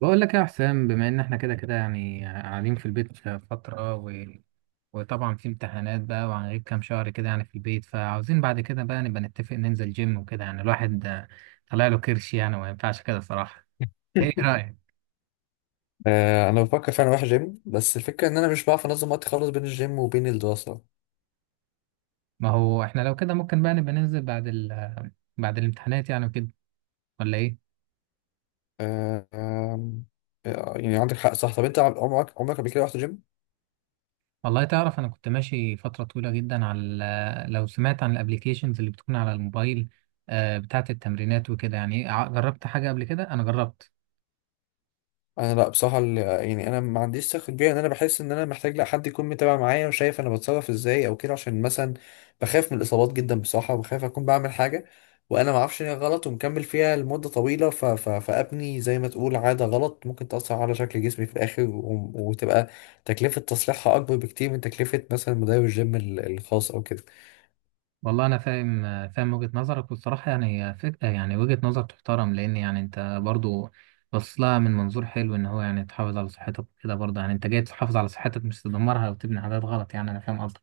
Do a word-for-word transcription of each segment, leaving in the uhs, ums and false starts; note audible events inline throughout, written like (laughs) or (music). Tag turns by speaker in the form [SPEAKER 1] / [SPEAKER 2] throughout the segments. [SPEAKER 1] بقول لك يا حسام، بما ان احنا كده كده يعني قاعدين في البيت فترة و... وطبعا في امتحانات بقى وهنغيب كام شهر كده يعني في البيت، فعاوزين بعد كده بقى نبقى نتفق ننزل جيم وكده. يعني الواحد آه، طلع له كرش يعني، وما ينفعش كده صراحة. ايه رأيك؟
[SPEAKER 2] آه، انا بفكر فعلا اروح جيم، بس الفكره ان انا مش بعرف انظم وقتي خالص بين الجيم وبين الدراسه.
[SPEAKER 1] ما هو احنا لو كده ممكن بقى نبقى ننزل بعد ال... بعد الامتحانات يعني وكده، ولا ايه؟
[SPEAKER 2] آه، آم، آه، يعني عندك حق، صح. طب انت عمرك عمرك قبل كده رحت جيم؟
[SPEAKER 1] والله تعرف، انا كنت ماشي فترة طويلة جدا على ال- لو سمعت عن الابليكيشنز اللي بتكون على الموبايل، آه، بتاعت التمرينات وكده يعني. إيه، ع- جربت حاجة قبل كده، انا جربت.
[SPEAKER 2] انا لا، بصراحه ال- يعني انا ما عنديش ثقه كبيره، ان انا بحس ان انا محتاج لا حد يكون متابع معايا وشايف انا بتصرف ازاي او كده، عشان مثلا بخاف من الاصابات جدا بصراحه، وبخاف اكون بعمل حاجه وانا ما اعرفش ان هي غلط، ومكمل فيها لمده طويله، ف... ف... فابني زي ما تقول عاده غلط ممكن تاثر على شكل جسمي في الاخر، و... وتبقى تكلفه تصليحها اكبر بكتير من تكلفه مثلا مدرب الجيم ال- الخاص او كده.
[SPEAKER 1] والله انا فاهم، فاهم وجهة نظرك، والصراحه يعني هي فكره، يعني وجهة نظر تحترم، لان يعني انت برضو بص لها من منظور حلو، ان هو يعني تحافظ على صحتك وكده. برضه يعني انت جاي تحافظ على صحتك مش تدمرها وتبني عادات غلط. يعني انا فاهم قصدك.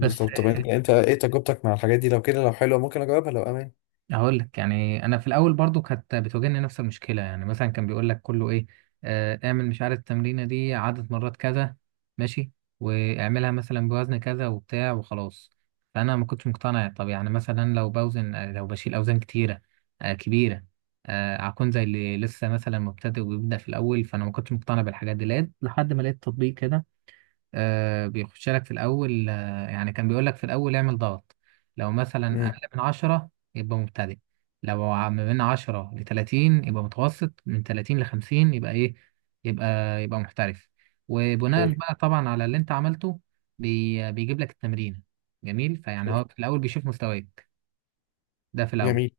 [SPEAKER 1] بس
[SPEAKER 2] طب انت انت ايه تجربتك مع الحاجات دي؟ لو كده، لو حلوه ممكن اجربها لو امان.
[SPEAKER 1] هقول لك يعني انا في الاول برضو كانت بتواجهني نفس المشكله. يعني مثلا كان بيقول لك كله ايه، آه، اعمل مش عارف التمرينه دي عدد مرات كذا، ماشي، واعملها مثلا بوزن كذا وبتاع وخلاص. فانا ما كنتش مقتنع. طب يعني مثلا لو بوزن، آه، لو بشيل اوزان كتيره آه، كبيره، آه، هكون زي اللي لسه مثلا مبتدئ وبيبدا في الاول. فانا ما كنتش مقتنع بالحاجات دي، لقيت لحد ما لقيت تطبيق كده آه، بيخش لك في الأول. آه، يعني كان بيقول لك في الأول اعمل ضغط، لو مثلا
[SPEAKER 2] امم.
[SPEAKER 1] أقل من عشرة يبقى مبتدئ، لو ع- ما بين عشرة لتلاتين يبقى متوسط، من تلاتين لخمسين يبقى إيه، يبقى يبقى محترف.
[SPEAKER 2] حلو.
[SPEAKER 1] وبناء بقى طبعا على اللي أنت عملته بي بيجيب لك التمرين. جميل. فيعني
[SPEAKER 2] حلو.
[SPEAKER 1] هو في الأول بيشوف مستواك، ده في الأول.
[SPEAKER 2] جميل.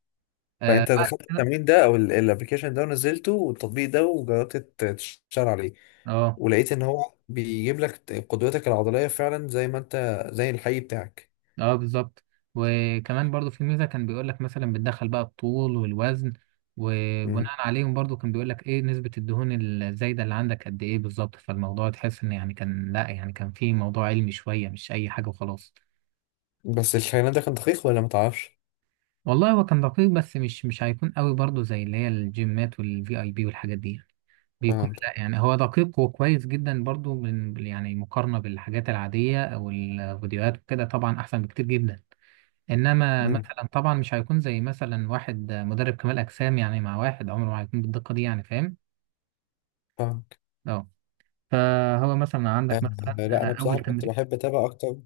[SPEAKER 1] آه
[SPEAKER 2] فانت
[SPEAKER 1] بعد
[SPEAKER 2] دخلت
[SPEAKER 1] كده-
[SPEAKER 2] التمرين ده او الابلكيشن ده، ونزلته والتطبيق ده، وجربت ت- تشتغل عليه،
[SPEAKER 1] اه،
[SPEAKER 2] ولقيت ان هو بيجيب لك ت- قدرتك العضليه فعلا زي ما انت، زي الحقيقي بتاعك؟
[SPEAKER 1] اه بالظبط. وكمان برضو في ميزة، كان بيقول لك مثلا بتدخل بقى الطول والوزن،
[SPEAKER 2] مم.
[SPEAKER 1] وبناء عليهم برضو كان بيقول لك ايه نسبة الدهون الزايدة اللي عندك قد ايه بالظبط. فالموضوع تحس ان يعني كان، لا يعني كان في موضوع علمي شوية، مش اي حاجة وخلاص.
[SPEAKER 2] بس الكلام ده كان دقيق ولا ما تعرفش؟
[SPEAKER 1] والله هو كان دقيق، بس مش مش هيكون قوي برضو زي اللي هي الجيمات والفي اي بي والحاجات دي يعني. بيكون
[SPEAKER 2] فهمت.
[SPEAKER 1] لا يعني هو دقيق وكويس جدا برضو من يعني، مقارنة بالحاجات العادية او الفيديوهات وكده، طبعا احسن بكتير جدا. انما
[SPEAKER 2] امم.
[SPEAKER 1] مثلا طبعا مش هيكون زي مثلا واحد مدرب كمال اجسام يعني، مع واحد عمره ما هيكون بالدقه دي يعني، فاهم.
[SPEAKER 2] فهمت.
[SPEAKER 1] اه. فهو مثلا
[SPEAKER 2] آه،
[SPEAKER 1] عندك مثلا
[SPEAKER 2] لا
[SPEAKER 1] انا
[SPEAKER 2] انا بصراحه
[SPEAKER 1] اول
[SPEAKER 2] كنت
[SPEAKER 1] تمرين.
[SPEAKER 2] بحب اتابع اكتر،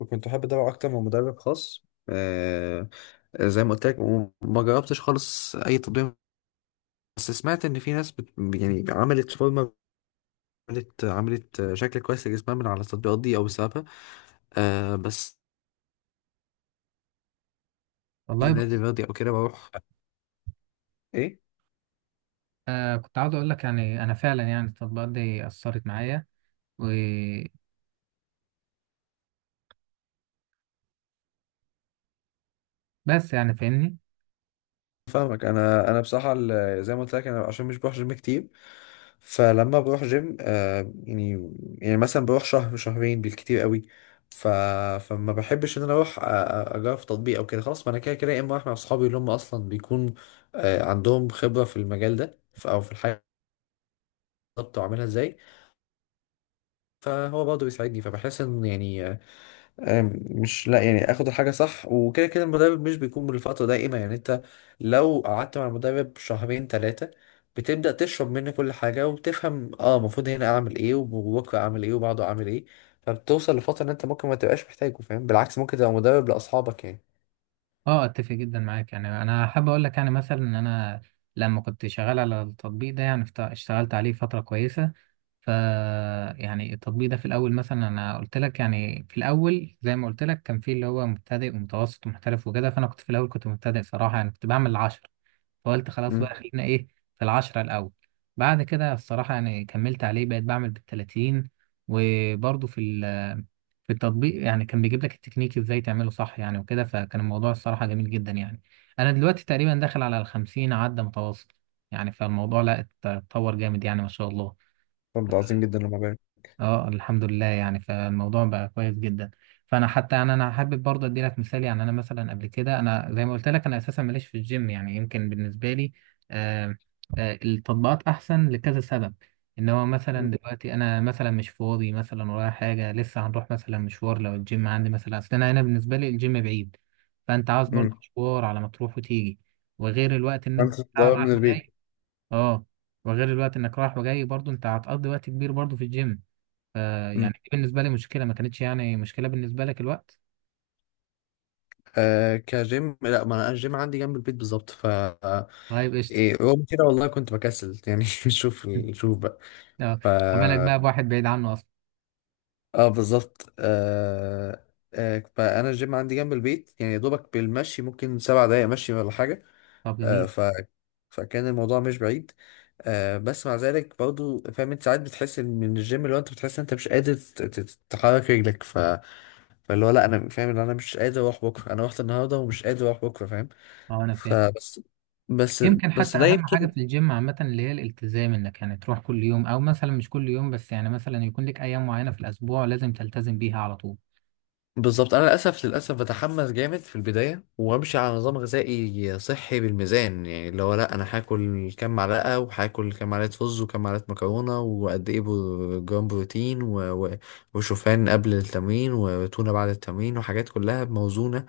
[SPEAKER 2] وكنت بحب اتابع اكتر من مدرب خاص، آه، زي ما قلت لك، وما جربتش خالص اي تطبيق. بس سمعت ان في ناس بت... يعني عملت فورمه، عملت عملت شكل كويس لجسمها من على التطبيقات دي او بسببها. آه، بس في
[SPEAKER 1] والله
[SPEAKER 2] نادي
[SPEAKER 1] بص،
[SPEAKER 2] رياضي او كده بروح. ايه؟
[SPEAKER 1] آه كنت عاوز اقول لك يعني انا فعلا يعني التطبيقات دي اثرت معايا وبس، يعني فاهمني.
[SPEAKER 2] فاهمك. انا انا بصراحه ال- زي ما قلت لك، انا عشان مش بروح جيم كتير، فلما بروح جيم آه يعني، يعني مثلا بروح شهر شهرين بالكتير قوي، ف... فما بحبش ان انا اروح، أ- أ- اجرب في تطبيق او كده. خلاص، ما انا كده كده يا اما اروح مع اصحابي، اللي هم اصلا بيكون آه عندهم خبره في المجال ده، ف... او في الحاجه بالظبط واعملها ازاي، فهو برضه بيساعدني، فبحس ان يعني آه، آم، مش، لا يعني اخد الحاجه صح. وكده كده المدرب مش بيكون بالفتره دائمه، يعني انت لو قعدت مع المدرب شهرين ثلاثه، بتبدا تشرب منه كل حاجه، وبتفهم اه المفروض هنا اعمل ايه وبكره اعمل ايه وبعده اعمل ايه. فبتوصل لفتره ان انت ممكن ما تبقاش محتاجه، فاهم؟ بالعكس، ممكن تبقى مدرب لاصحابك يعني.
[SPEAKER 1] اه اتفق جدا معاك، يعني انا حابب اقول لك يعني مثلا ان انا لما كنت شغال على التطبيق ده يعني اشت- اشتغلت عليه فتره كويسه. ف يعني التطبيق ده في الاول مثلا انا قلت لك، يعني في الاول زي ما قلت لك كان في اللي هو مبتدئ ومتوسط ومحترف وكده، فانا كنت في الاول كنت مبتدئ صراحه. يعني كنت بعمل العشرة، فقلت خلاص
[SPEAKER 2] امم.
[SPEAKER 1] بقى خلينا ايه في العشرة الاول. بعد كده الصراحه يعني كملت عليه بقيت بعمل بالتلاتين. وبرضه في ال- في التطبيق يعني كان بيجيب لك التكنيك ازاي تعمله صح يعني وكده. فكان الموضوع الصراحه جميل جدا يعني. انا دلوقتي تقريبا داخل على الخمسين، عدى متوسط يعني. فالموضوع لا اتطور جامد يعني، ما شاء الله.
[SPEAKER 2] طب ده عظيم جدا لما بقى.
[SPEAKER 1] اه الحمد لله، يعني فالموضوع بقى كويس جدا. فانا حتى يعني انا حابب برضه ادي لك مثال. يعني انا مثلا قبل كده انا زي ما قلت لك انا اساسا ماليش في الجيم، يعني يمكن بالنسبه لي آه آه التطبيقات احسن لكذا سبب. ان هو مثلا دلوقتي انا مثلا مش فاضي، مثلا ورايا حاجه لسه هنروح مثلا مشوار، لو الجيم عندي مثلا، اصل انا هنا بالنسبه لي الجيم بعيد. فانت عاوز برضه
[SPEAKER 2] امم.
[SPEAKER 1] مشوار على ما تروح وتيجي، وغير الوقت ان انت
[SPEAKER 2] انت مدرب من
[SPEAKER 1] رايح
[SPEAKER 2] البيت.
[SPEAKER 1] وجاي. اه. وغير الوقت انك رايح وجاي، برضه انت هتقضي وقت كبير برضه في الجيم.
[SPEAKER 2] امم.
[SPEAKER 1] فيعني دي بالنسبة لي مشكلة، ما كانتش يعني مشكلة بالنسبة لك الوقت.
[SPEAKER 2] آه، كجيم لا، ما انا الجيم عندي جنب البيت بالظبط، ف آه،
[SPEAKER 1] طيب قشطة.
[SPEAKER 2] إيه رغم كده والله كنت بكسل يعني (laughs) شوف.
[SPEAKER 1] (laughs)
[SPEAKER 2] شوف بقى.
[SPEAKER 1] اه،
[SPEAKER 2] ف
[SPEAKER 1] ما بالك بقى بواحد بعيد عنه أصلا.
[SPEAKER 2] اه بالظبط. آه... آه... فانا الجيم عندي جنب البيت، يعني يا دوبك بالمشي ممكن سبع دقايق مشي ولا حاجه.
[SPEAKER 1] طب
[SPEAKER 2] آه...
[SPEAKER 1] جميل.
[SPEAKER 2] ف... فكان الموضوع مش بعيد. آه، بس مع ذلك برضو، فاهم انت، ساعات بتحس إن من الجيم اللي هو انت بتحس إن انت مش قادر ت- ت- تحرك رجلك، ف... فاللي هو لا، انا فاهم ان انا مش قادر اروح بكره، انا رحت النهارده ومش قادر اروح بكره، فاهم؟
[SPEAKER 1] اه أنا فاهم.
[SPEAKER 2] فبس. بس.
[SPEAKER 1] يمكن حتى
[SPEAKER 2] بس ده
[SPEAKER 1] أهم
[SPEAKER 2] يمكن.
[SPEAKER 1] حاجة في الجيم عامة اللي هي الالتزام، إنك يعني تروح كل يوم، أو مثلا مش كل يوم، بس يعني مثلا يكون لك أيام معينة في الأسبوع لازم تلتزم بيها على طول.
[SPEAKER 2] بالظبط، انا للاسف، للاسف بتحمس جامد في البدايه وامشي على نظام غذائي صحي بالميزان، يعني اللي هو لا انا هاكل كام معلقه، وهاكل كام معلقه رز وكام معلقه مكرونه، وقد ايه بر- جرام بروتين، و... و... وشوفان قبل التمرين وتونه بعد التمرين، وحاجات كلها موزونه،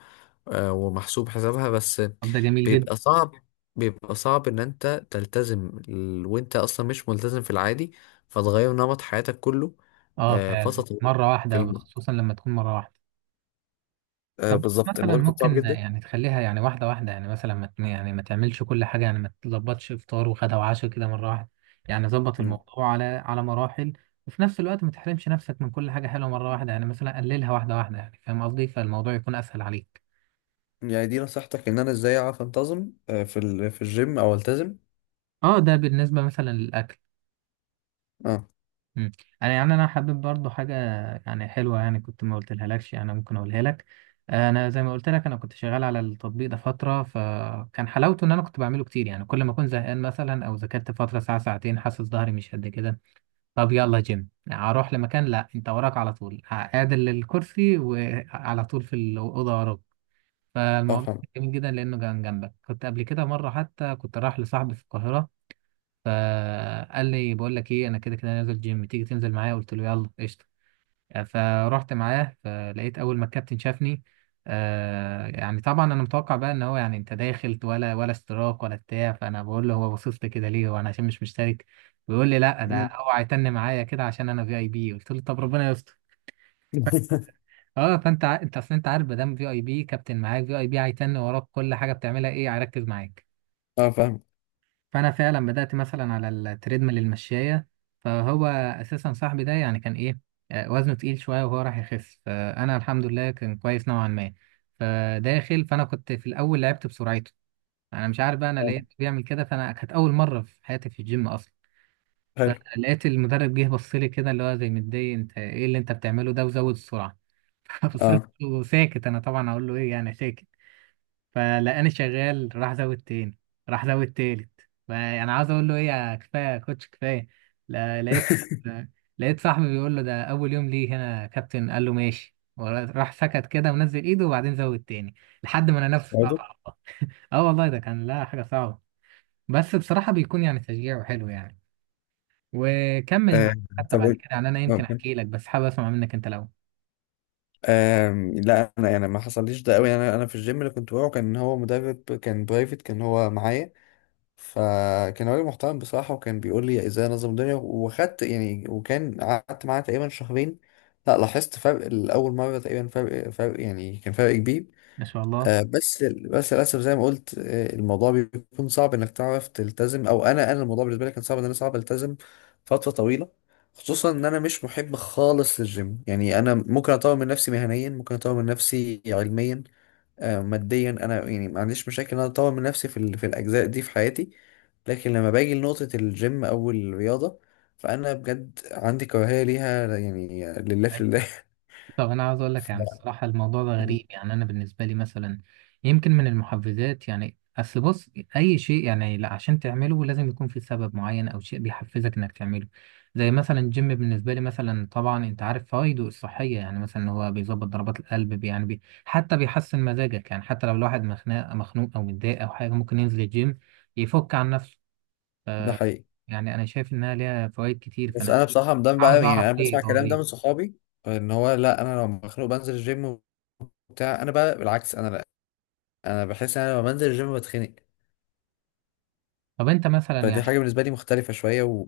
[SPEAKER 2] آه، ومحسوب حسابها. بس
[SPEAKER 1] طب ده جميل جدا.
[SPEAKER 2] بيبقى صعب، بيبقى صعب ان انت تلتزم ال- وانت اصلا مش ملتزم في العادي، فتغير نمط حياتك كله،
[SPEAKER 1] اه
[SPEAKER 2] آه، فتره
[SPEAKER 1] فعلا
[SPEAKER 2] طويله
[SPEAKER 1] مرة
[SPEAKER 2] في
[SPEAKER 1] واحدة،
[SPEAKER 2] الم...
[SPEAKER 1] خصوصا لما تكون مرة واحدة.
[SPEAKER 2] آه،
[SPEAKER 1] طب
[SPEAKER 2] بالظبط
[SPEAKER 1] مثلا
[SPEAKER 2] الموضوع بيكون صعب
[SPEAKER 1] ممكن
[SPEAKER 2] جدا.
[SPEAKER 1] يعني تخليها يعني واحدة واحدة، يعني مثلا ما ت- يعني ما تعملش كل حاجة، يعني ما تلخبطش إفطار وغدا وعشاء كده مرة واحدة. يعني ظبط
[SPEAKER 2] مم.
[SPEAKER 1] الموضوع على على مراحل، وفي نفس الوقت ما تحرمش نفسك من كل حاجة حلوة مرة واحدة. يعني مثلا قللها واحدة واحدة يعني، فاهم قصدي؟ فالموضوع يكون أسهل عليك.
[SPEAKER 2] يعني دي نصيحتك ان انا ازاي اعرف انتظم آه، في ال... في الجيم، او التزم؟
[SPEAKER 1] اه ده بالنسبة مثلا للأكل.
[SPEAKER 2] اه.
[SPEAKER 1] مم. انا يعني انا حابب برضو حاجه يعني حلوه، يعني كنت ما قلتلها لكش، انا ممكن اقولها لك. انا زي ما قلت لك انا كنت شغال على التطبيق ده فتره، فكان حلاوته ان انا كنت بعمله كتير. يعني كل ما اكون زهقان مثلا او ذاكرت فتره ساعه ساعتين حاسس ظهري مش قد كده، طب يلا جيم. اروح لمكان لا، انت وراك على طول، عادل الكرسي وعلى طول في الاوضه وراك.
[SPEAKER 2] اه
[SPEAKER 1] فالموضوع
[SPEAKER 2] فاهم.
[SPEAKER 1] كان جميل جدا لانه كان جنبك. كنت قبل كده مره حتى كنت رايح لصاحبي في القاهره، فقال لي بقول لك ايه، انا كده كده نازل جيم، تيجي تنزل معايا؟ قلت له يلا قشطه. فرحت معاه، فلقيت اول ما الكابتن شافني آه يعني طبعا انا متوقع بقى ان هو يعني انت داخل ولا ولا اشتراك ولا بتاع. فانا بقول له هو باصص لي كده ليه، وانا عشان مش مشترك. بيقول لي لا ده
[SPEAKER 2] مم.
[SPEAKER 1] هو هيتن معايا كده عشان انا في اي بي. قلت له طب ربنا يستر.
[SPEAKER 2] (laughs)
[SPEAKER 1] اه فانت ع- انت اصل انت عارف ما دام في اي بي كابتن معاك في اي بي هيتن وراك كل حاجه بتعملها ايه، هيركز معاك.
[SPEAKER 2] اه فاهم.
[SPEAKER 1] فانا فعلا بدات مثلا على التريدميل المشايه. فهو اساسا صاحبي ده يعني كان ايه، آه، وزنه تقيل شويه وهو راح يخس. فانا الحمد لله كان كويس نوعا ما. فداخل فانا كنت في الاول لعبت بسرعته، انا مش عارف بقى انا
[SPEAKER 2] فاهم.
[SPEAKER 1] لقيت بيعمل كده. فانا كانت اول مره في حياتي في الجيم اصلا.
[SPEAKER 2] حلو.
[SPEAKER 1] فلقيت المدرب جه بص لي كده اللي هو زي متضايق، انت ايه اللي انت بتعمله ده، وزود السرعه. (laughs) فبصيت
[SPEAKER 2] اه.
[SPEAKER 1] وساكت، انا طبعا اقول له ايه يعني، ساكت. فلقاني شغال راح زود تاني، راح زود تالت، فانا عاوز اقول له ايه، يا كفايه يا كوتش كفايه. لا- لقيت
[SPEAKER 2] (laughs)
[SPEAKER 1] لقيت صاحبي بيقول له ده اول يوم ليه هنا يا كابتن. قال له ماشي، وراح سكت كده ونزل ايده، وبعدين زود تاني لحد ما انا نفسي
[SPEAKER 2] برضه.
[SPEAKER 1] اتقطع. اه والله ده كان لا حاجه صعبه، بس بصراحه بيكون يعني تشجيع وحلو يعني، وكمل
[SPEAKER 2] آه،
[SPEAKER 1] مع، حتى
[SPEAKER 2] طب
[SPEAKER 1] بعد
[SPEAKER 2] إيه؟
[SPEAKER 1] كده يعني انا يمكن
[SPEAKER 2] ممكن.
[SPEAKER 1] احكي لك، بس حابب اسمع منك انت الاول.
[SPEAKER 2] آم، لا انا يعني ما حصليش ده قوي. انا انا في الجيم اللي كنت بروحه كان هو مدرب، كان برايفت، كان هو معايا، فكان راجل محترم بصراحه، وكان بيقول لي ازاي انظم الدنيا، وخدت يعني، وكان قعدت معاه تقريبا شهرين، لا لاحظت فرق، الاول مره تقريبا فرق فرق يعني، كان فرق كبير.
[SPEAKER 1] ما شاء الله.
[SPEAKER 2] آه، بس بس للاسف زي ما قلت، آه، الموضوع بيكون صعب انك تعرف تلتزم، او انا انا الموضوع بالنسبه لي كان صعب، ان انا صعب التزم فتره طويله، خصوصا ان انا مش محب خالص للجيم. يعني انا ممكن اطور من نفسي مهنيا، ممكن اطور من نفسي علميا، آه، ماديا، انا يعني ما عنديش مشاكل ان انا اطور من نفسي في ال- في الاجزاء دي في حياتي، لكن لما باجي لنقطه الجيم او الرياضه، فانا بجد عندي كراهيه ليها يعني، لله في الله.
[SPEAKER 1] طب انا عاوز اقول
[SPEAKER 2] (laughs)
[SPEAKER 1] لك يعني
[SPEAKER 2] ف-
[SPEAKER 1] الصراحه الموضوع ده غريب. يعني انا بالنسبه لي مثلا يمكن من المحفزات، يعني اصل بص، اي شيء يعني لا عشان تعمله لازم يكون في سبب معين او شيء بيحفزك انك تعمله. زي مثلا الجيم بالنسبه لي مثلا، طبعا انت عارف فوائده الصحيه، يعني مثلا هو بيظبط ضربات القلب بي- يعني بي حتى بيحسن مزاجك. يعني حتى لو الواحد مخنوق مخنوق او متضايق او حاجه ممكن ينزل الجيم يفك عن نفسه.
[SPEAKER 2] ده حقيقي.
[SPEAKER 1] يعني انا شايف انها ليها فوائد كتير.
[SPEAKER 2] بس
[SPEAKER 1] فانا
[SPEAKER 2] انا بصراحه ده
[SPEAKER 1] عاوز
[SPEAKER 2] بقى، يعني
[SPEAKER 1] اعرف
[SPEAKER 2] انا
[SPEAKER 1] ليه،
[SPEAKER 2] بسمع
[SPEAKER 1] اه
[SPEAKER 2] الكلام ده
[SPEAKER 1] ليه.
[SPEAKER 2] من صحابي، ان هو لا انا لو مخنوق بنزل الجيم وبتاع. انا بقى بالعكس، انا لا، انا بحس ان انا لما بنزل الجيم بتخنق.
[SPEAKER 1] طب انت مثلا
[SPEAKER 2] فدي
[SPEAKER 1] يعني،
[SPEAKER 2] حاجه بالنسبه لي مختلفه شويه. و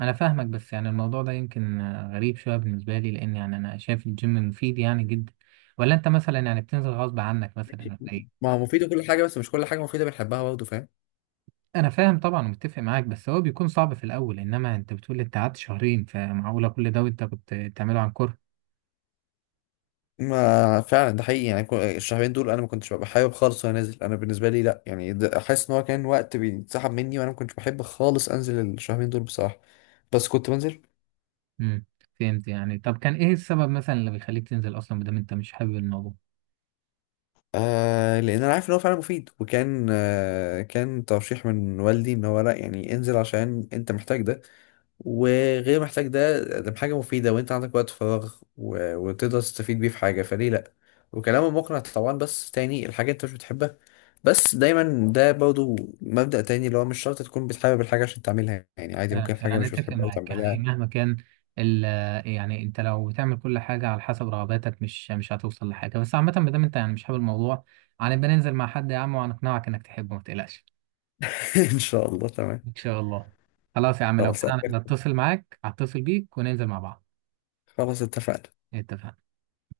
[SPEAKER 1] انا فاهمك بس يعني الموضوع ده يمكن آه، غريب شويه بالنسبه لي، لان يعني انا شايف الجيم مفيد يعني جدا. ولا انت مثلا يعني بتنزل غصب عنك مثلا ولا ايه؟
[SPEAKER 2] ما هو مفيده كل حاجه، بس مش كل حاجه مفيده بنحبها، برضه فاهم.
[SPEAKER 1] انا فاهم طبعا ومتفق معاك، بس هو بيكون صعب في الاول. انما انت بتقول انت قعدت شهرين، فمعقوله كل ده وانت كنت بتعمله عن كره؟
[SPEAKER 2] ما فعلا ده حقيقي، يعني كو- الشهرين دول انا ما كنتش ببقى حابب خالص وانا نازل. انا بالنسبه لي لا يعني ده- احس ان هو كان وقت بيتسحب مني، وانا ما كنتش بحب خالص انزل الشهرين دول بصراحه، بس كنت بنزل.
[SPEAKER 1] امم. فهمت، يعني طب كان ايه السبب مثلا اللي بيخليك تنزل اصلا بدل انت مش حابب الموضوع.
[SPEAKER 2] آه، لان انا عارف ان هو فعلا مفيد، وكان آه كان ترشيح من والدي، ان هو لا يعني انزل عشان انت محتاج ده، وغير محتاج ده، ده حاجه مفيده، وانت عندك وقت فراغ، و- وتقدر تستفيد بيه في حاجه، فليه لا؟ وكلامه مقنع طبعا، بس تاني الحاجه انت مش بتحبها، بس دايما ده برضو مبدأ تاني، اللي هو مش شرط تكون بتحب الحاجه عشان تعملها، يعني عادي
[SPEAKER 1] فعلا
[SPEAKER 2] ممكن حاجه
[SPEAKER 1] فعلا
[SPEAKER 2] مش
[SPEAKER 1] اتفق
[SPEAKER 2] بتحبها
[SPEAKER 1] معاك، يعني
[SPEAKER 2] وتعملها.
[SPEAKER 1] مهما كان ال يعني انت لو بتعمل كل حاجه على حسب رغباتك، مش مش هتوصل لحاجه. بس عامه ما دام انت يعني مش حابب الموضوع، هنبقى ننزل مع حد يا عم وهنقنعك انك تحبه، ما تقلقش.
[SPEAKER 2] (laughs) ان شاء الله، تمام.
[SPEAKER 1] ان شاء الله. خلاص يا عم لو
[SPEAKER 2] خلاص.
[SPEAKER 1] كده انا هتصل معاك هتصل بيك وننزل مع بعض.
[SPEAKER 2] خلاص اتفقنا.
[SPEAKER 1] اتفقنا.